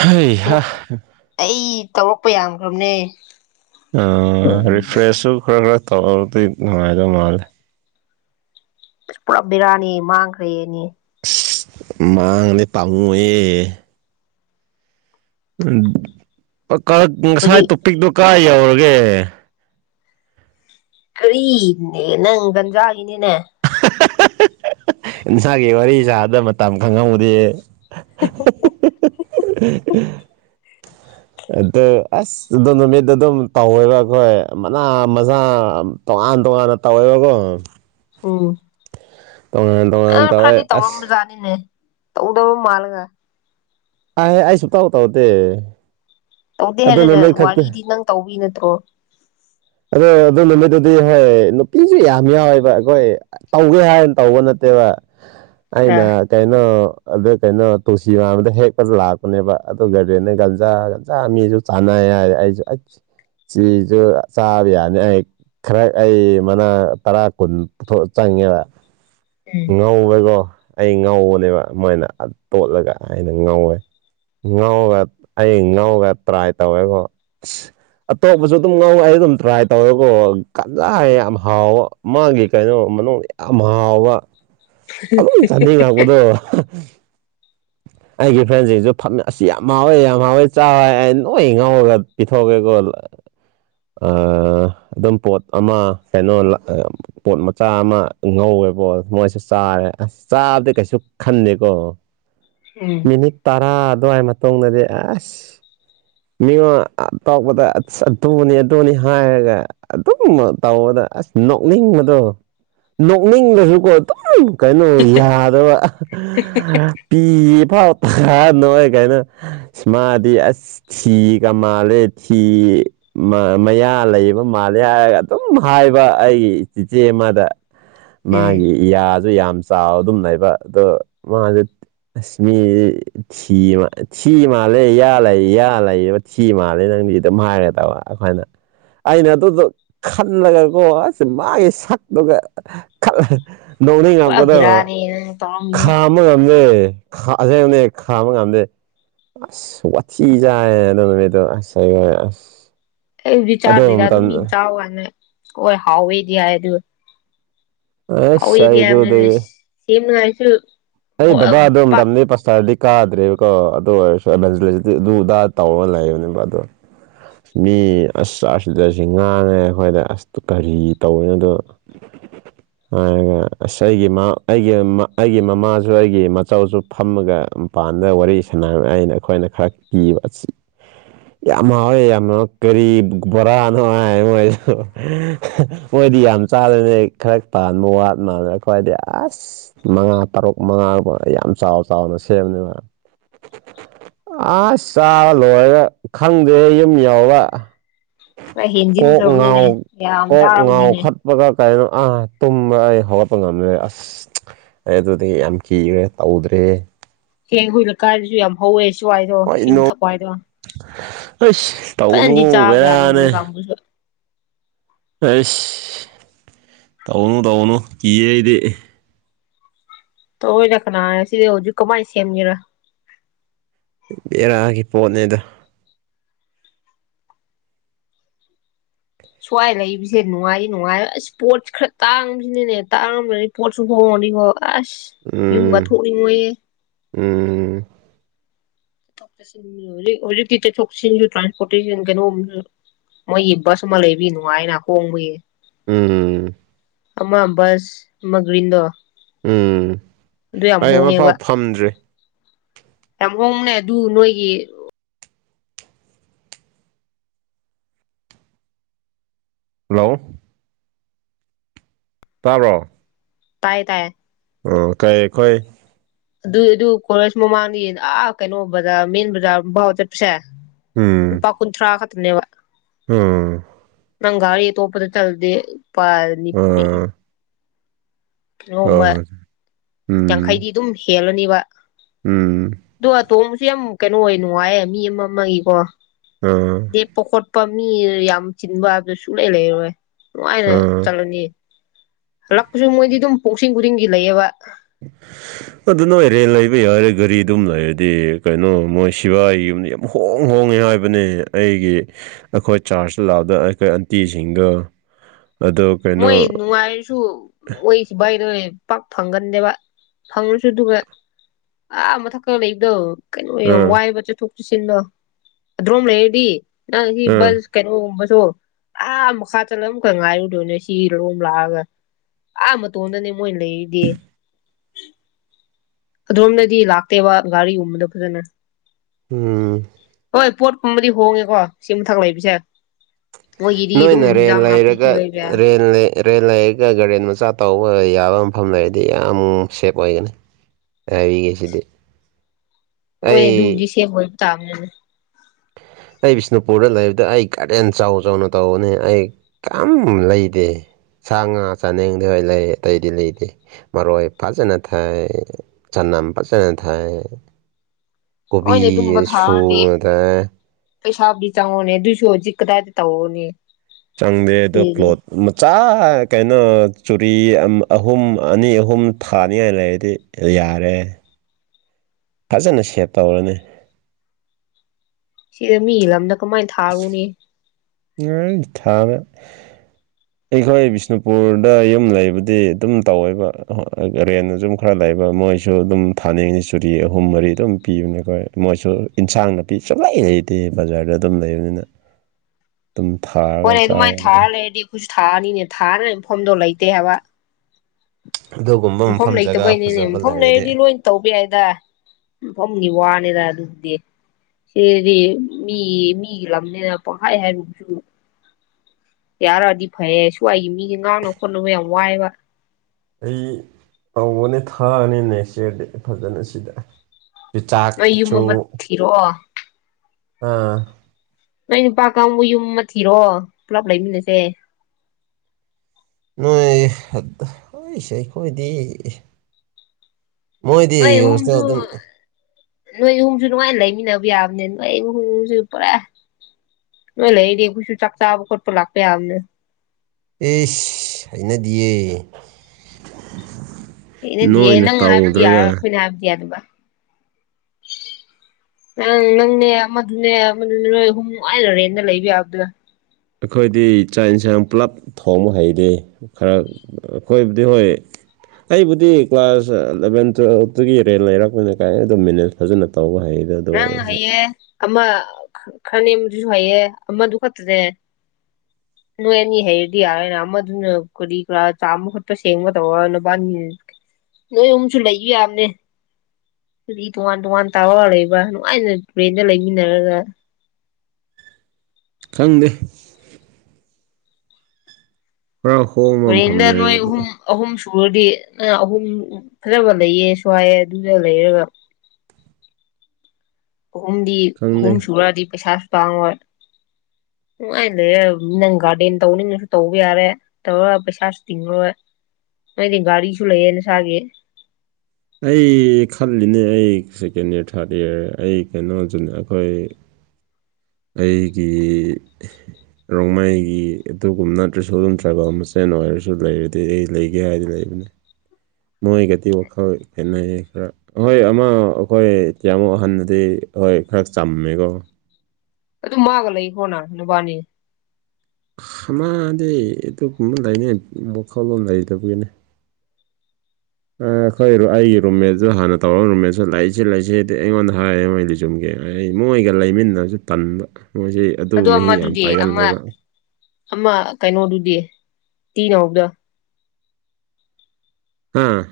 ꯍꯩ ꯍ ꯑꯩ ꯇꯧꯔꯛꯄ ꯌꯥꯝꯈ꯭ꯔꯝꯅꯦ ꯑ ꯔꯤꯐ꯭ꯔꯦꯁꯁꯨ ꯈꯔ ꯈꯔ ꯇꯧꯔꯗꯤ ꯅꯨꯡꯉꯥꯏꯗꯧ ꯃꯥꯜꯂꯦ ꯄꯨꯔꯞ ꯕꯦꯔꯥꯅꯤ ꯃꯥꯡꯈ꯭ꯔꯦ ꯑꯅꯤ ꯑꯁ ꯃꯥꯡꯉꯅꯦ ꯄꯥꯃꯣꯌꯦ ꯎ ꯉꯁꯥꯏ ꯍꯧꯖꯤꯛ ꯇꯣꯄꯤꯛꯇꯣ ꯀꯥꯏ ꯌꯧꯔꯒꯦ ꯀꯔꯤꯅꯦ ꯅꯪ ꯒꯟꯖꯥꯒꯤꯅꯦꯅꯦ ꯏꯟꯁꯥꯒꯤ ꯋꯥꯔꯤ ꯁꯥꯕꯗ ꯃꯇꯝ ꯈꯪꯍꯧꯗꯦ ꯍ ꯍ ꯍ ꯍ [unintelligible] [inaudible] ꯑꯗ ꯑꯁ ꯑꯗꯨ ꯅꯨꯃꯤꯠꯇ ꯑꯗꯨꯝ ꯇꯧꯋꯦꯕ ꯑꯩꯈꯣꯏ ꯃꯅꯥ ꯃꯁꯥ ꯇꯣꯉꯥꯟ ꯇꯣꯉꯥꯟꯅ ꯇꯧꯋꯦꯕꯀꯣ ꯎꯝ ꯇꯣꯡꯉꯥꯟ ꯇꯉꯥꯟ ꯇꯧꯋꯦ ꯑꯁ ꯅꯦ ꯇꯧꯗꯕꯥ ꯃꯥꯜꯂꯒ ꯑꯍꯦ ꯑꯩꯥ ꯁꯨꯛꯇꯧ ꯇꯧꯗꯦ ꯇꯧꯗꯦ ꯑꯗꯨ ꯍꯥꯏꯔꯒ ꯅꯨꯃꯤꯠ ꯈꯛꯇ ꯋꯥꯔꯤꯗꯤ ꯅꯪ ꯇꯧꯕꯤ ꯅꯠꯇ꯭ꯔꯣ ꯑꯗꯣ ꯑꯗꯨ ꯅꯨꯃꯤꯠꯇꯨꯗꯤ ꯍꯣꯏ ꯅꯨꯄꯤꯁꯨ ꯌꯥꯝ ꯌꯥꯎꯋꯦꯕ ꯑꯩꯈꯣꯏ ꯇꯧꯒꯦ ꯍꯥꯏꯅ ꯇꯧꯕ ꯅꯠꯇꯦꯕ ꯑꯩꯅ ꯎꯝ ꯀꯩꯅꯣ ꯑꯗꯨꯗ ꯀꯩꯅꯣ ꯇꯨꯁꯤ ꯃꯥꯟꯕꯗ ꯍꯦꯛꯄꯗ ꯂꯥꯛꯄꯅꯦꯕ ꯑꯗꯨ ꯒꯥꯔꯗꯟꯅ ꯒꯟꯖꯥ ꯒꯟꯖꯥ ꯃꯤꯁꯨ ꯆꯥꯟꯅꯩ ꯌꯥ ꯑꯩꯁꯨ ꯑꯩ ꯁꯤꯁꯨ ꯆꯥꯕ ꯌꯥꯅꯤ ꯑꯩ ꯈꯔ ꯑꯩ ꯃꯅꯥ ꯇꯔꯥ ꯀꯨꯟ ꯄꯨꯊꯣꯛꯑ ꯆꯪꯉꯦꯕ ꯉꯧꯔꯦꯀꯣ ꯑꯩ ꯉꯧꯕꯅꯦꯕ ꯃꯣꯏꯅ ꯇꯣꯠꯂꯒ ꯑꯩꯅ ꯉꯧꯋꯦ ꯉꯧꯒ ꯑꯩ ꯉꯧꯒ ꯇ꯭ꯔꯥꯏ ꯇꯧꯋꯦꯀꯣ ꯏꯁ [inaudible] ꯑꯇꯣꯞꯄꯁꯨ ꯑꯗꯨꯝ ꯉꯧꯋꯦ ꯑꯩ ꯑꯗꯨꯝ ꯇ꯭ꯔꯥꯏ ꯇꯧꯋꯦꯀꯣ ꯀꯖꯥꯏ ꯌꯥꯝ ꯍꯥꯎꯕ ꯃꯥꯒꯤ ꯀꯩꯅꯣ ꯃꯅꯨꯡꯗ ꯌꯥꯝ ꯑꯝ ꯍꯥꯎꯕ ꯑꯗꯨꯝ ꯆꯥꯅꯤꯡꯉꯛꯄꯗꯣ ꯑ ꯑꯩꯒꯤ ꯐ꯭ꯔꯦꯟꯁꯤꯡꯁꯨ ꯐꯝꯃꯦ ꯑꯁꯤꯁ ꯌꯥꯝ ꯍꯥꯎꯋꯦ ꯌꯥꯝ ꯍꯥꯎꯋꯦ ꯆꯥꯋꯏ ꯑꯩ ꯂꯣꯏ ꯉꯧꯔꯒ ꯄꯤꯊꯣꯛꯑꯀꯦꯀꯣ [inaudible] ꯑ ꯑꯗꯨꯝ ꯄꯣꯠ ꯑꯃ ꯀꯩꯅꯣ ꯂꯛꯑ ꯄꯣꯠ ꯃꯆꯥ ꯑꯃ ꯉꯧꯋꯦꯕꯣ ꯃꯣꯏꯁ ꯆꯥꯔꯦ ꯑꯁ ꯆꯥꯕꯗꯤ ꯀꯩꯁꯨ ꯈꯟꯗꯦꯀꯣ ꯎꯝ ꯃꯤꯅꯤꯠ ꯇꯔꯥ ꯑꯗꯨꯋꯥꯏ ꯃꯇꯨꯡꯗꯗꯤ ꯑꯁ ꯃꯤꯉꯣꯟꯇꯥꯎꯄꯗ ꯑꯁ ꯑꯗꯨꯅꯤ ꯑꯗꯨꯅꯤ ꯍꯥꯏꯔꯒ ꯑꯗꯨꯝ ꯇꯧꯕꯧꯕꯗ ꯑꯁ ꯅꯣꯛꯅꯤꯡꯕꯗꯣ ꯅꯣꯛꯅꯤꯡꯗꯁꯨꯀꯣ ꯑꯗꯨꯝ ꯀꯩꯅꯣ ꯌꯥꯗꯕ ꯄꯤ ꯐꯥꯎ ꯊ ꯅꯣꯏ ꯀꯥꯏꯅꯣ ꯃꯥꯗꯤ ꯑꯁ ꯊꯤ ꯀ ꯃꯥꯂꯦ ꯊꯤ ꯃꯌꯥ ꯂꯩꯕ ꯃꯥꯜꯂꯦ ꯍꯥꯏꯔꯒ ꯑꯗꯨꯝ ꯍꯥꯏꯕ ꯑꯩꯒꯤ ꯆꯤꯆꯦ ꯑꯃꯗ [unintelligible] ꯃꯥꯒꯤ ꯌꯥꯁꯨ ꯌꯥꯝ ꯆꯥꯎ ꯑꯗꯨꯝ ꯂꯩꯕ ꯑꯗꯣ ꯃꯥꯁꯦ ꯑꯁꯃꯤ ꯁꯤꯤ ꯊꯤ ꯃꯥꯜꯂꯦ ꯌꯥ ꯂꯩ ꯌꯥ ꯂꯩꯌꯦꯕ ꯊꯤ ꯃꯥꯜꯂꯦ ꯅꯪꯗꯤ ꯑꯗꯨꯝ ꯍꯥꯏꯈ꯭ꯔꯦ ꯇꯕ ꯑꯩꯈꯣꯏꯅ ꯑꯩꯅ ꯑꯗꯨꯗꯣ ꯈꯜꯂꯒꯀꯣ ꯁꯤ ꯃꯥꯒꯤ ꯁꯛꯇꯨꯒ ꯗꯧꯅꯤ ꯄꯨꯔꯥ ꯉꯥꯛꯄꯗ ꯈ ꯕꯦꯔꯥꯅꯦ ꯅꯪ ꯇꯧꯔꯝꯃꯤꯁꯦ ꯈꯕ ꯉꯝꯗꯦ ꯈꯁꯦꯡꯅꯦ ꯈꯥꯕ ꯉꯝꯗꯦ ꯑꯁ ꯋꯥꯊꯤꯖꯥꯏ ꯑꯗꯨꯗꯣ ꯑꯁ ꯑꯁ ꯑꯩ ꯍꯧꯛ ꯑꯗꯨ ꯆꯥꯗꯔꯤꯗ ꯑꯗꯨꯝ ꯃꯇꯝ ꯃꯤ ꯆꯥꯎꯅ ꯍꯣꯏ ꯍꯥꯎꯋꯦꯗꯤ ꯍꯥꯏ ꯑꯗꯨ ꯍꯥꯎ ꯑꯁ ꯏꯗꯤ ꯌꯥꯝꯅ ꯑꯩꯗꯨꯗꯒꯤ ꯁꯤꯅꯨꯡꯉꯥꯏꯁꯨ ꯑꯩ ꯕꯕꯥ ꯑꯗꯨꯣ ꯃꯇꯝꯗꯩ ꯄꯁꯇꯥꯔꯗꯤ ꯀꯥꯗ꯭ꯔꯦꯕꯀꯣ ꯑꯗꯣ ꯑꯗꯨ ꯇꯧꯔ ꯂꯩꯕꯅꯦꯕ ꯑꯗꯣ ꯃꯤ ꯑꯁ ꯑꯥꯁꯤꯗꯁꯤ ꯉꯥꯡꯉꯦ ꯑꯩꯈꯣꯏꯗ ꯑꯁ ꯀꯔꯤ ꯇꯧꯔꯤꯅꯣꯗꯣ [unintelligible] ꯑꯁ ꯑꯩꯒꯤ ꯑꯩꯒꯤ ꯑꯩꯒꯤ ꯃꯃꯥ ꯁꯨ ꯑꯩꯒꯤ ꯃꯆꯧꯁꯨ ꯐꯝꯃꯒ ꯃꯄꯥꯟꯗ ꯋꯥꯔꯤ ꯁꯥꯟꯅꯔ ꯑꯩꯅ ꯑꯩꯈꯣꯏꯅ ꯈꯔ ꯀꯤꯕ ꯌꯥꯝ ꯍꯥꯎꯋꯦ ꯌꯥꯝꯅ ꯀꯔꯤ ꯕꯣꯔꯥꯅꯣ ꯍꯥꯏ ꯃꯣꯏꯁꯨ ꯃꯣꯏꯗꯤ ꯌꯥꯝ ꯆꯥꯗꯅꯦ ꯈꯔ ꯇꯥꯟꯕ ꯋꯥꯠ ꯃꯥꯟ꯭ꯔꯦ ꯈ꯭ꯋꯥꯏꯗꯤ ꯑꯁ ꯃꯉꯥ ꯇꯔꯨꯛ ꯃꯉꯥꯔꯨꯕ ꯑꯩ ꯌꯥꯝ ꯆꯥꯎ ꯆꯥꯎꯅ ꯁꯦꯝꯕꯅꯦꯕ ꯑꯁ ꯆꯥꯕ ꯂꯣꯏꯔ ꯈꯪꯗꯦ ꯌꯨꯝ ꯌꯎꯕ ꯈꯔ ꯀꯣꯛ ꯉꯥꯎ ꯍꯦꯟꯖꯤꯟꯈ꯭ꯔꯕꯅꯤꯅꯦ ꯌꯥꯝ ꯀꯣꯛ ꯉꯥꯎ ꯆꯥꯔꯝꯅꯤꯅꯦ ꯈꯠ ꯀꯨꯞꯄꯒ ꯀꯔꯤꯅꯣ ꯑꯥ ꯇꯨꯝꯕ ꯑꯩ ꯍꯧꯒꯠꯄ ꯉꯝꯅꯔꯦ ꯑꯁ ꯑꯩ ꯑꯗꯨꯗꯤ ꯌꯥꯝ ꯀꯤꯈ꯭ꯔꯦ ꯇꯧꯗ꯭ꯔꯦ ꯍꯌꯦꯡ ꯍꯨꯏꯂꯛꯀꯥꯏꯔꯁꯨ ꯌꯥꯝ ꯍꯧꯋꯦ ꯁꯤꯋꯥꯏꯗꯣ ꯁꯤꯃ ꯊꯛꯄ ꯍꯥꯏꯏꯗꯣ ꯑꯦꯁ ꯆꯥꯕꯖꯥꯠꯅꯤ ꯇꯥꯎꯅꯒꯕꯦꯔꯅꯦ ꯃꯣꯏ ꯀꯥꯡꯕꯨꯁꯨ ꯑꯩꯁ ꯇꯧꯅꯨ ꯇꯧꯅꯨ ꯀꯤꯌꯦ ꯑꯩꯗꯤ ꯇꯑꯣꯏꯔ ꯀꯅꯥ ꯁꯤꯗꯤ ꯍꯧꯖꯤꯛ ꯀꯃꯥꯏꯅ ꯁꯦꯝꯃꯤꯔꯥ ꯕꯦꯔꯥꯒꯤ ꯄꯣꯠꯅꯦꯗ ꯁ꯭ꯋꯥꯏ ꯂꯩꯕꯁꯦ ꯅꯨꯡꯉꯥꯏꯔꯤ ꯅꯨꯡꯉꯥꯏꯔ ꯑꯁ ꯏꯁꯄꯣꯔꯠꯁ ꯈꯔ ꯇꯥꯡꯕꯁꯤꯅꯅꯦ ꯇꯥꯡꯉꯕꯅꯤ ꯄꯣꯆ ꯍ ꯃꯅꯤ ꯍꯣ ꯑꯁ ꯎꯝ ꯊꯔꯤꯉꯣꯏ ꯎꯝ ꯊꯣꯛꯁꯤꯡꯁꯨ ꯇ꯭ꯔꯥꯟꯁꯄꯇꯦ ꯀꯩꯅꯣ ꯃꯣꯏ ꯏꯕꯁꯃ ꯂꯩꯕꯤ ꯅꯨꯡꯉꯥꯏꯅ ꯍꯣꯡꯕꯌꯦ ꯎꯝ ꯎꯝ ꯑꯃ ꯕꯁ ꯑꯃ ꯒ꯭ꯔꯤꯟꯗꯣ ꯎꯝ ꯑꯗꯨ ꯌꯥꯝ ꯑꯩ ꯑꯃꯐꯥꯎ ꯐꯝꯗ꯭ꯔꯤ ꯇꯃꯣꯝꯅꯦ ꯑꯗꯨ ꯅꯣꯏꯒꯤ ꯍꯜꯂꯣ ꯇꯔꯣ ꯇꯥꯏ ꯇꯥꯏ ꯑꯣ ꯀꯩ ꯑꯩꯈꯣꯏ ꯑꯗꯨꯏ ꯑꯗꯨ ꯀꯣꯂꯦꯖ ꯃꯃꯥꯡꯗ ꯌꯦ ꯑꯥ ꯀꯩꯅꯣ ꯕꯖꯥꯔ ꯃꯦꯟ ꯕꯖꯥꯔ ꯐꯥꯎ ꯆꯠꯄꯁꯦ ꯎꯝ ꯂꯨꯄꯥ ꯀꯨꯟꯊ꯭ꯔꯥꯒ ꯈꯛꯇꯅꯦꯕ ꯎꯝ ꯔꯪꯒꯥꯔꯤ ꯇꯣꯄꯗ ꯆꯜꯗ ꯄꯥꯅꯤ ꯑꯥ ꯀꯍꯣꯃ ꯍꯣꯏ ꯎꯝ ꯌꯥꯡꯈꯩꯗꯤ ꯑꯗꯨꯝ ꯍꯦꯜꯂꯅꯤꯕ ꯎꯝ ꯑꯗꯣ ꯑꯇꯣꯟꯕꯁꯦ ꯌꯥꯝ ꯀꯩꯅꯣ ꯑꯣꯏ ꯅꯨꯡꯉꯥꯏꯌꯦ ꯃꯤ ꯑꯃ ꯑꯃꯒꯤꯀꯣ ꯎꯝ ꯂꯦꯞꯄ ꯈꯣꯠꯄ ꯃꯤ ꯌꯥꯝ ꯆꯤꯟꯕ ꯑꯗꯨ ꯁꯨꯛꯂꯩ ꯂꯩꯔꯔꯣꯏ ꯅꯨꯡꯉꯥꯏꯅ ꯑꯥ ꯆꯠꯂꯅꯤ ꯍꯜꯂꯛꯄꯁꯨ ꯃꯣꯏꯗꯤ ꯑꯗꯨꯝ ꯄꯣꯛꯁꯤꯡ ꯈꯨꯗꯤꯡꯒꯤ ꯂꯩꯌꯦꯕ ꯑꯗꯨ ꯅ ꯑꯦꯔꯦꯟ ꯂꯩꯕ ꯌꯥꯔꯦ ꯒꯥꯔꯤꯗꯨꯝ ꯂꯩꯔꯗꯤ ꯀꯩꯅꯣ ꯃꯣꯏ ꯁꯤꯕꯥꯏ ꯌꯨꯝ ꯍꯣꯡ ꯍꯣꯡꯉꯦ ꯍꯥꯏꯕꯅꯤ ꯑꯩꯒꯤ ꯑꯩꯈꯣꯏ ꯆꯥꯔꯁꯨ ꯂꯥꯛꯗ ꯑꯩꯈꯣꯏ ꯑꯟꯇꯤꯁꯤꯡꯗꯣ ꯑꯗꯣ ꯀꯩꯅꯣ ꯃꯣꯏ ꯅꯨꯡꯉꯥꯢꯁꯨ ꯑꯣꯏꯁꯤ ꯕꯥꯏꯗ ꯄꯥꯛ ꯐꯪꯒꯟꯗꯦꯕ ꯐꯪꯉꯁꯨ ꯑꯗꯨꯒ ꯑꯥ ꯃꯊꯛꯇ ꯂꯩꯕꯗꯣ ꯀꯩꯅꯣ ꯌꯥꯝ ꯑꯥ ꯋꯥꯏꯕ ꯆꯠꯊꯣꯛ-ꯆꯠꯁꯤꯟꯗꯦ ꯑꯗꯨ꯭ꯔꯣꯝ ꯂꯩꯔꯗꯤ ꯅꯪ ꯁꯤ ꯑꯥ ꯕꯁ ꯀꯩꯅꯣꯒꯨꯝꯕꯗꯣ ꯑꯥ ꯃꯈꯥ ꯆꯠ ꯂꯝꯗ ꯉꯥꯏꯔꯤꯗꯨꯅꯤ ꯁꯤꯔꯣꯝ ꯂꯥꯛꯑꯒ ꯑꯥ ꯃꯇꯣꯟꯗꯅꯦ ꯃꯣꯏ ꯂꯩꯔꯤꯗꯤ ꯑꯗꯣꯝꯗꯗꯤ ꯂꯥꯛꯇꯦꯕ ꯒꯥꯥꯔꯤꯒꯨꯝꯕꯗꯦ ꯐꯖꯅ ꯎꯝ ꯍꯣꯏ ꯄꯣꯠꯀꯨꯝꯕꯗꯤ ꯍꯣꯡꯉꯦꯀꯣ ꯁꯤ ꯃꯊꯛ ꯂꯩꯕꯁꯦ ꯃꯣꯏꯒꯤꯗꯤ ꯑꯗꯨꯝ ꯅꯣꯏꯅ ꯔꯦꯜ ꯍꯤꯟꯖꯥꯡ ꯅꯥꯄꯤꯁꯨ ꯂꯩꯔꯒ ꯂꯩꯕ ꯌꯥꯏ ꯔꯦꯜ ꯂꯩ ꯔꯔꯦꯟ ꯂꯩꯔꯒ ꯒꯥꯔꯤꯦꯟ ꯃꯆꯥ ꯇꯧꯕ ꯌꯥꯕ ꯃꯐꯝ ꯂꯩꯔꯗꯤ ꯌꯥꯝ ꯁꯦꯞ ꯑꯣꯏꯒꯅꯤ ꯍꯥꯏꯕꯤꯒꯦꯁꯤꯗꯤ ꯑꯣꯢ ꯑꯗꯨꯒꯤ ꯁꯦꯞ ꯑꯣꯏ ꯇꯥꯕꯅꯤꯅꯦ ꯑꯩ ꯕꯤꯁꯅꯨꯄꯨꯔꯗ ꯂꯩꯕꯗ ꯑꯩ ꯀꯠ ꯍꯦꯟ ꯆꯥꯎ ꯆꯥꯎꯅ ꯇꯧꯕꯅꯤ ꯑꯩ ꯀꯝ ꯂꯩꯗꯦ ꯁꯥ-ꯉꯥ ꯆꯥꯅꯤꯡꯂꯥꯗꯤ ꯍꯣꯏ ꯂꯩ ꯑꯇꯩꯗꯤ ꯂꯩꯇꯦ ꯃꯔꯣꯏ ꯐꯖꯅ ꯊꯥꯏ ꯆꯅꯝ ꯐꯖꯅ ꯊꯥꯏ ꯀꯣꯕꯤ ꯍꯣꯏꯅꯦ ꯁꯨꯔꯗꯅ ꯄꯩꯁꯥꯕꯤꯗꯤ ꯆ ꯑꯣꯅꯦ ꯗꯨꯏꯁꯨꯣꯖꯤ ꯀꯗꯥꯗꯤ ꯇ ꯑꯣꯅꯦ ꯆꯪꯗꯦ ꯑꯗꯣ ꯄ꯭ꯂꯣꯠ ꯃꯆꯥ ꯀꯩꯅꯣ ꯆꯨꯔꯤ ꯑꯍꯨꯝ ꯑꯅꯤ ꯑꯍꯨꯝ ꯊꯥꯅꯤꯉꯥꯏ ꯂꯩꯔꯗꯤ ꯌꯥꯔꯦ [inaudible] ꯐꯖꯅ ꯁꯦꯞ ꯇꯧꯔꯅꯤ ꯁꯤꯗ ꯃꯤꯒꯤ ꯂꯝꯗ ꯀꯃꯥꯏꯅ ꯊꯥꯔꯨꯅꯦ ꯌꯥ ꯏ ꯊꯕ ꯎ ꯑꯩꯈꯣꯏ ꯕꯤꯁꯅꯨꯄꯨꯔꯗ ꯌꯨꯝ ꯂꯩꯕꯨꯗꯤ ꯑꯗꯨꯝ ꯇꯧꯋꯦꯕ ꯀꯔꯤ ꯍꯥꯏꯅꯦ ꯈꯔ ꯂꯩꯕ ꯃꯣꯏꯁꯨ ꯑꯗꯨꯝ ꯊꯥꯅꯤꯡꯉꯤꯅꯤ ꯆꯨꯔꯤ ꯑꯍꯨꯝ ꯃꯔꯤ ꯑꯗꯨꯝ ꯄꯤꯕꯅꯦ ꯑꯩꯈꯣꯏ ꯃꯣꯏꯁꯨ ꯏꯟꯁꯥꯡ ꯅꯥꯄꯤ ꯁꯨꯡꯂꯩ ꯂꯩꯇꯦ ꯕꯖꯥꯔꯗ ꯑꯗꯨꯝ ꯂꯩꯕꯅꯤꯅ ꯑꯗꯨꯝ ꯊꯥꯔꯒ ꯍꯣꯏꯅꯦ ꯑꯗꯨꯃꯥꯏꯅ ꯆꯥꯕꯅꯤ ꯊꯥꯔ ꯂꯩꯔꯗꯤ ꯑꯩꯈꯣꯏꯁꯨ ꯊꯥꯔꯅꯤꯅꯦ ꯊꯥꯅ ꯃꯐꯝꯗꯣ ꯂꯩꯇꯦ ꯍꯥꯏꯕ ꯑꯗꯨꯒꯨꯝ ꯃꯐꯝ ꯂꯩꯇꯕꯩꯅꯤꯅꯦ ꯃꯐꯝ ꯂꯩꯔꯗꯤ ꯂꯣꯏ ꯇꯧꯕ ꯌꯥꯏꯗ ꯃꯐꯝꯒꯤ ꯋꯥꯅꯤꯗ ꯑꯗꯨꯕꯨꯗꯤ ꯑꯦꯗꯤ ꯃꯤ ꯃꯤꯒꯤ ꯂꯝꯅꯦꯅ ꯄꯪꯈꯥꯏ ꯍꯥꯏꯔꯨꯕꯁꯨ ꯌꯥꯔꯛꯑꯗꯤ ꯐꯩꯌꯦ ꯁ꯭ꯋꯥꯏꯒꯤ ꯃꯤꯁꯦ ꯉꯥꯡꯅ ꯈꯣꯠꯅꯕ ꯌꯥꯝ ꯋꯥꯏꯑꯕ ꯑꯩ ꯇꯧꯕꯅꯤ ꯊꯥꯔꯅꯤ ꯅꯦꯛꯆꯔꯗꯤ ꯐꯖꯅ ꯁꯤꯗ ꯄꯤ ꯅꯣꯏ ꯌꯨꯝ ꯑꯃ ꯆꯥꯛꯥꯛꯁꯨꯨ ꯊꯤꯔꯛꯑꯣ ꯑꯥ ꯅꯣꯏ ꯅꯨꯄꯥ ꯀꯥꯡꯕꯨ ꯌꯨꯝ ꯑꯃ ꯊꯤꯔꯣ ꯄꯨꯂꯞ ꯂꯩꯃꯤꯟꯅꯁꯦ ꯅꯣꯏꯁꯦ ꯑꯩꯈꯣꯏꯗꯤ ꯃꯣꯏ ꯏꯗꯤ ꯅꯣꯏ ꯑꯍꯨꯝꯁꯨ ꯑꯗꯨꯝ ꯅꯣꯏ ꯑꯍꯨꯝꯁꯨ ꯅꯨꯉꯥꯏꯅ ꯂꯩꯃꯤꯟꯅꯕ ꯌꯥꯕꯅꯦ ꯅꯣꯏ ꯑꯍꯨꯝꯁꯨ ꯄꯨꯔꯥ ꯅꯣꯏ ꯂꯩꯔꯗ ꯑꯩꯈꯣꯌ ꯁꯨ ꯆꯥꯛ ꯆꯥꯕꯥ ꯂꯥꯀꯄꯥ ꯌꯥꯕꯅꯦ ꯑꯤꯁ ꯍꯥꯏꯅꯗꯤꯌꯦ ꯏꯩꯅꯗꯤꯌꯦ ꯅꯪ ꯍꯥꯏꯕꯗꯤꯌꯥ ꯑꯩꯈꯣꯏꯅ ꯍꯥꯏꯕꯗꯤ ꯑꯗꯨꯒ ꯅꯪ ꯅꯪꯅꯦ ꯑꯃꯗꯨꯅꯦ ꯅꯣꯏ ꯑꯍꯨꯝꯛ ꯑꯥꯏꯅꯔꯦꯟꯗ ꯂꯩꯕ ꯌꯥꯕꯗꯨ ꯑꯩꯈꯣꯏꯗꯤ ꯆꯥꯛ ꯏꯟꯁꯥꯡ ꯄꯨꯂꯞ ꯊꯣꯡꯕ ꯍꯩꯇꯦ ꯈꯔ ꯑꯩꯈꯣꯏꯕꯨꯗꯤ ꯍꯣꯏ ꯑꯩꯕꯨꯗꯤ ꯀ꯭ꯂꯥꯁ ꯑꯦꯂꯚꯦꯟ ꯇꯨꯌꯦꯦꯜꯞꯇꯨꯒꯤ ꯔꯦꯟ ꯂꯩꯔꯛꯄꯅꯤꯅ ꯀꯥꯏꯅ ꯑꯗꯨꯝ ꯃꯦꯅꯦꯖ ꯐꯖꯅ ꯇꯧꯕ ꯍꯥꯏꯩ ꯅꯪ ꯍꯥꯏꯩꯑ ꯑꯃ ꯈꯔꯅꯦꯗꯨꯁꯨ ꯍꯥꯏꯑ ꯑꯃꯗꯨ ꯈꯛꯇꯦ [unintelligible] ꯅꯣꯏ ꯑꯅꯤ ꯍꯩꯔꯗꯤ ꯌꯥꯔꯣꯏꯅ ꯑꯃꯗꯨꯅ ꯀ ꯆꯥꯝꯃ ꯈꯣꯠꯄ ꯁꯦꯡꯕ ꯇꯧꯔ ꯅꯨꯕꯥ ꯅꯣꯏ ꯑꯃꯨꯛꯁꯨ [unintelligible] [unintelligible] ꯇꯣꯉꯥꯟ ꯇꯣꯉꯥꯟ [unintelligible] ꯅꯨꯡꯉꯥꯏ ꯄꯦꯟꯗ ꯂꯩꯃꯤꯟꯅꯔꯒ ꯈꯪꯗꯦ ꯑ ꯍꯣ ꯔꯦꯟꯗ ꯅꯣꯏ ꯑꯍꯨꯝ ꯑꯍꯨꯝ ꯁꯨꯔꯗꯤ ꯑꯍꯨꯝ ꯐꯖꯕ ꯂꯩꯌꯦ ꯁ꯭ꯋꯥꯏꯑ ꯑꯗꯨꯗ ꯂꯩꯔꯒ ꯑꯍꯨꯝꯗꯤ ꯈꯪꯗꯦ ꯑꯍꯨꯝ ꯁꯨꯔꯗꯤ ꯄꯩꯁꯥꯁꯨ ꯄꯥꯡꯉꯣꯏ ꯎ ꯑꯩ ꯂꯩꯌꯦ ꯅꯪ ꯒꯥꯔꯗꯦꯟ ꯇꯧꯅꯤꯡꯕꯁꯨ ꯇꯧꯕ ꯌꯥꯔꯦ ꯇꯧꯔꯣ ꯄꯩꯁꯥꯁꯨ ꯇꯤꯡꯉꯣꯏ ꯅꯣꯏꯗꯤ ꯒꯥꯔꯤꯁꯨ ꯂꯩꯌꯦ ꯅꯁꯥꯒꯤ ꯑꯩ ꯈꯜꯂꯤꯅꯦ ꯑꯩ ꯁꯦꯀꯦꯟ ꯏꯌꯥꯔ ꯊꯥꯔꯠ ꯏꯌꯥꯔ ꯑꯩ ꯀꯩꯅꯣꯗꯨ ꯑꯩꯈꯣꯏ [unintelligible] ꯑꯩꯒꯤ ꯔꯣꯡꯃꯩꯒꯤ ꯑꯗꯨꯒꯨꯝꯅ ꯇ꯭ꯔꯤꯁꯣꯂꯨꯝꯊ꯭ꯔꯕ ꯃꯆꯦꯟ ꯑꯣꯏꯔꯁꯨ ꯂꯩꯔꯤ ꯑꯦ ꯑꯩ ꯂꯩꯒꯦ ꯍꯥꯏꯗꯤ ꯂꯩꯕꯅꯤ ꯃꯣꯏꯒꯗꯨ ꯋꯥꯈꯜ ꯈꯦꯠꯅꯩꯌꯦ ꯈꯔ ꯑꯣꯏ ꯑꯃ ꯑꯩꯈꯣꯏ ꯀꯌꯥꯃꯨꯣꯛ ꯑꯍꯟꯅꯗꯗꯤ ꯍꯣꯏ ꯈꯔ ꯆꯝꯃꯦꯀꯣ ꯑꯗꯨꯝ ꯃꯥꯒ ꯂꯩꯈꯣꯅ ꯅꯕꯥꯅꯤ ꯃꯗꯤ ꯑꯗꯨꯒꯨꯝꯕꯥ [unintelligible] ꯋꯥꯈꯜꯂꯣꯟ ꯂꯩꯇꯕꯅꯤꯗ ꯑꯩꯈꯣꯏ ꯑꯩꯒꯤ ꯔꯨꯝꯃꯦꯠꯁꯨ ꯍꯥꯟꯅ ꯇꯧꯔꯒ ꯔꯨꯝꯃꯦꯠꯁꯨ ꯂꯩꯁꯤ ꯂꯩꯁꯤꯗꯤ ꯑꯩꯉꯣꯟꯗ ꯍꯥꯏꯔꯦ ꯃꯣꯏꯗꯤ ꯆꯨꯝꯒꯦ ꯑꯩ ꯃꯣꯏꯒ ꯂꯩꯃꯤꯟꯅꯕꯁꯨ ꯇꯟꯕ ꯃꯣꯏꯁꯤ ꯑꯗꯨ ꯑꯗꯨꯒꯨꯝꯕ ꯃꯤꯒ ꯌꯥꯝ ꯑꯃꯗꯨꯗꯤ ꯑꯃ ꯄꯥꯏꯒꯜꯂꯦꯕ ꯑꯃ ꯀꯩꯅꯣꯗꯨꯗꯤ ꯇꯤꯅ ꯍꯧꯕꯗꯣ ꯎꯝ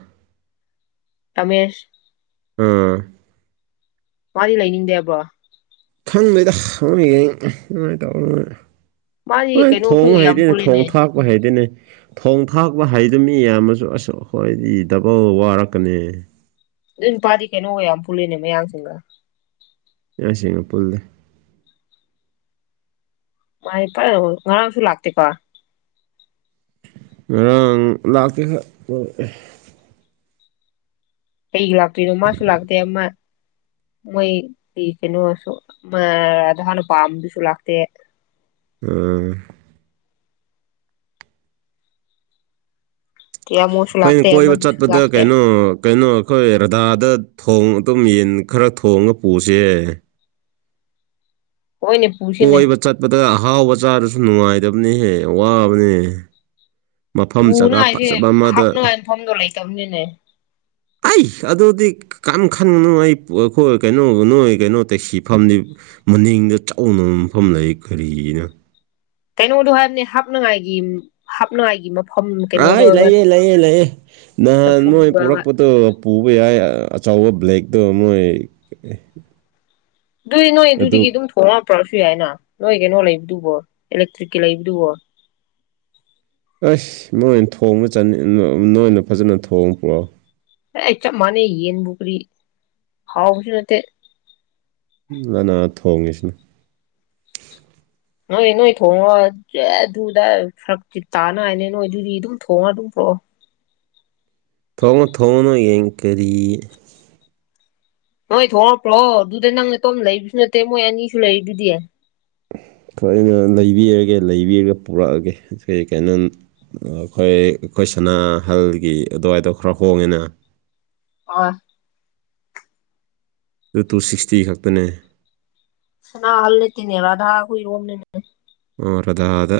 ꯔꯃꯦꯁ ꯎꯝ ꯃꯥꯗꯤ ꯂꯩꯅꯤꯡꯗꯦꯕ꯭ꯔꯣ ꯈꯪꯕꯩꯗ ꯅꯣꯏ [unintelligible] ꯃꯥꯗꯤ ꯍꯣꯏ ꯀꯩꯅꯣ ꯊꯣꯡ ꯑꯩꯈꯣꯏꯒ ꯌꯥꯝ ꯍꯩꯗꯤꯅꯦ ꯄꯨꯜꯂꯦꯅꯦ ꯊꯣꯡ-ꯊꯥꯛꯄ ꯍꯩꯗꯤꯅꯦ ꯊꯣꯡ ꯊꯥꯛꯄ ꯍꯩꯗꯨꯕ ꯃꯤ ꯌꯥꯝꯅꯁꯨ ꯑꯁꯛ ꯑꯩꯈꯣꯏꯗꯤ ꯗꯕꯜ ꯋꯥꯔꯛꯀꯅꯤ ꯑꯗꯨ ꯅꯨꯄꯥꯗꯤ ꯀꯩꯅꯣꯒ ꯌꯥꯝ ꯄꯨꯜꯂꯤꯅꯦ ꯃꯌꯥꯡꯁꯤꯡꯒ ꯑꯦꯌꯥꯏꯁꯤꯒꯥ ꯄꯨꯜꯂꯦ ꯃꯥꯏ ꯉꯥꯔꯥꯡꯁꯨ ꯂꯥꯛꯇꯦ ꯀꯣ ꯔꯥꯡ ꯂꯥꯛꯇꯦ ꯀꯩꯒꯤ ꯂꯥꯛꯇꯣꯏꯅꯣ ꯃꯥꯁꯨ ꯂꯥꯛꯇꯦ ꯑꯃ ꯃꯣꯏ ꯀꯩꯅꯣꯁꯨ ꯃ ꯔꯙꯥꯅ ꯄꯥꯝꯕꯗꯨꯁꯨ ꯂꯥꯛꯇꯦ ꯎꯝ ꯇꯤꯌꯥꯃꯣꯁꯨ ꯂꯥꯛꯇꯦ ꯑꯩꯈꯣꯏꯅ ꯀꯣꯏꯕ ꯑꯃꯗꯨꯁꯨ ꯆꯠꯄꯗ ꯂꯥꯛꯇꯦ ꯀꯩꯅꯣ ꯀꯩꯅꯣ ꯑꯩꯈꯣꯏ ꯔꯙꯥꯗ ꯊꯣꯡ ꯑꯗꯨꯝ ꯌꯦꯟ ꯈꯔ ꯊꯣꯡꯉ ꯄꯨꯁꯦ ꯍꯣꯏꯅꯤ ꯀꯣꯏꯕ ꯆꯠꯄꯗ ꯑꯍꯥꯎꯕ ꯆꯥꯕꯁꯨ ꯅꯨꯡꯉꯥꯏꯗꯕꯅꯤꯍꯦ ꯋꯥꯕꯅꯤ ꯄꯨꯅꯉꯥꯏꯁꯦ ꯑꯃꯗ ꯍꯥꯞꯅꯉꯥꯏ ꯃꯐꯝꯗꯣ ꯂꯩꯇꯕꯅꯤꯅꯦ ꯑꯩ ꯑꯗꯨꯗꯤ ꯀꯔꯝ ꯈꯟꯒꯅꯨ ꯑꯩ ꯑꯩꯈꯣꯏ ꯀꯩꯅꯣ ꯅꯣꯏ ꯀꯩꯅꯣ ꯇꯦꯛ ꯁꯤꯐꯝꯗꯤ ꯃꯅꯤꯡꯗ ꯆꯥꯎꯅꯕ ꯃꯐꯝ ꯂꯩ ꯀꯔꯤꯅ ꯀꯩꯅꯣꯗꯣ ꯍꯥꯏꯕꯅꯤ ꯍꯥꯞꯅꯉꯥꯏꯒꯤ ꯍꯥꯞꯅꯉꯥꯏꯒꯤ ꯃꯐꯝ ꯀꯩꯅꯣꯗꯣ ꯑꯩ ꯍꯥꯏꯕ ꯂꯩꯌꯦ ꯂꯩꯌꯦ ꯂꯩꯑꯦ ꯅꯍꯥꯟ ꯆꯐꯨꯗꯣ ꯅꯣꯏ ꯍꯥꯏꯕ ꯄꯨꯔꯛꯄꯗꯣ ꯄꯨꯕ ꯌꯥꯏ ꯑꯆꯧꯕ ꯕ꯭ꯂꯦꯛꯇꯣ ꯃꯣꯏ ꯑꯗꯨꯏ ꯅꯣꯏ ꯑꯗꯨ ꯑꯗꯨꯗꯒꯤ ꯑꯗꯨꯝ ꯊꯣꯛꯂꯛꯇ꯭ꯔꯁꯨ ꯌꯥꯏꯅ ꯅꯣꯏ ꯀꯩꯅꯣ ꯂꯩꯕꯗꯨꯕꯣ ꯏꯂꯦꯛꯇ꯭ꯔꯤꯛꯀꯤ ꯂꯩꯕꯗꯨꯕꯣ ꯑꯁ ꯅꯣꯏꯅ ꯊꯣꯡꯕ ꯆ ꯅꯣꯏꯅ ꯐꯖꯅ ꯊꯣꯡꯕ ꯄꯨꯔꯛꯑꯣ ꯑꯩ ꯆꯞ ꯃꯅꯦ ꯌꯦꯟ ꯀꯔꯤ ꯍꯥꯎꯁꯨ ꯅꯠꯇ‌ꯦ ꯑꯅꯥ ꯊꯣꯡꯉꯁꯤꯅ ꯅꯣꯏ ꯅꯣꯏ ꯊꯣꯡꯉꯣ ꯊꯣꯡꯉꫭ ꯊꯣꯡꯉꯅꯣ ꯅꫭꯏ ꯌꯦꯡ ꯀꯔꯤ ꯅꯣꯏ ꯊꯣꯛꯂꯛꯈ꯭ꯔꯣ ꯑꯗꯨꯗ ꯅꯪꯅꯇꯣꯝꯅ ꯂꯩꯕꯁꯨ ꯅꯠꯇꯦ ꯃꯣꯏ ꯑꯅꯤꯁꯨ ꯂꯩꯔꯤꯗꯨꯗꯤ [inaudible] ꯂꯩꯕꯤꯔꯒꯦ ꯂꯩꯕꯤꯔꯒꯦ ꯄꯨꯔꯛꯑꯒꯦ ꯀꯔꯤ ꯀꯅꯣ ꯑꯩꯈꯣꯏ ꯑꯩꯈꯣꯏ ꯁꯅꯥꯍꯜꯒꯤ ꯑꯗꯨꯋꯥꯏꯗ ꯈꯔ ꯍꯣꯡꯉꯦꯅ ꯑꯣꯢ ꯇꯨ ꯇꯨ ꯁꯤꯛꯁꯇꯤ ꯈꯛꯇꯅꯦ ꯁꯅꯥ ꯍꯜꯂꯇꯅꯦ ꯔꯥꯙꯥ ꯍꯣꯏꯏꯔꯣꯝ ꯅꯅꯦ ꯃꯙꯥꯗ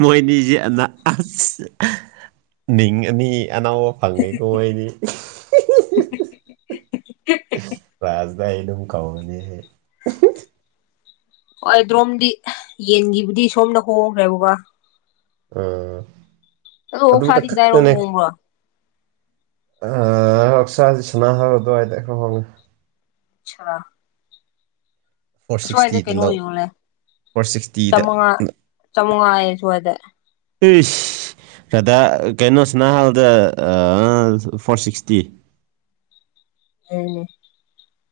ꯃꯣꯏꯅꯤꯖꯦ ꯑꯅꯥ ꯑꯁ ꯃꯤꯡꯡ ꯑꯅꯤ ꯑꯅꯧꯕ ꯐꯪꯉꯦꯀꯣ ꯃꯣꯢ ꯑꯅꯤ ꯔꯥꯁꯗ ꯑꯩꯅ ꯀꯧꯔꯅꯤꯍ‌ꯦ ꯑꯗ꯭ꯔꯣꯝꯗꯤ ꯌꯦꯟꯒꯤꯕꯨꯗꯤ ꯁꯣꯝꯗ ꯍꯣꯡꯈ꯭ꯔꯦꯕꯕ ꯑ ꯑꯗꯣ ꯑꯗꯨꯗ ꯑꯣꯛꯁꯥꯗꯤ ꯀꯗꯥꯏꯔꯣꯝ ꯈꯛꯇꯅꯦ ꯍꯣꯡꯕ꯭ꯔꯣ ꯍꯛꯁꯥꯁꯦ ꯁꯅꯥꯍꯜꯂꯣ ꯑꯗꯨꯋꯥꯏꯗ ꯈꯔ ꯍꯣꯡꯏ [unintelligible] ꯐꯣꯔ ꯑꯁꯨꯋꯥꯏꯗ ꯁꯤꯛꯁꯇꯤꯗ ꯀꯩꯅꯣ ꯂꯧ ꯌꯣꯜꯂꯦ ꯐꯣꯔ ꯁꯤꯛꯁꯇꯤꯗ ꯆꯃꯉꯥ ꯆꯃꯉꯥ ꯍꯥꯏꯌꯦ ꯑꯁꯨꯋꯥꯏꯗ ꯍꯁ ꯔꯙꯥ ꯀꯩꯅꯣ ꯁꯥꯅꯍꯥꯟꯗ ꯐꯣꯔ ꯁꯤꯛꯁꯇꯤ [unintelligible]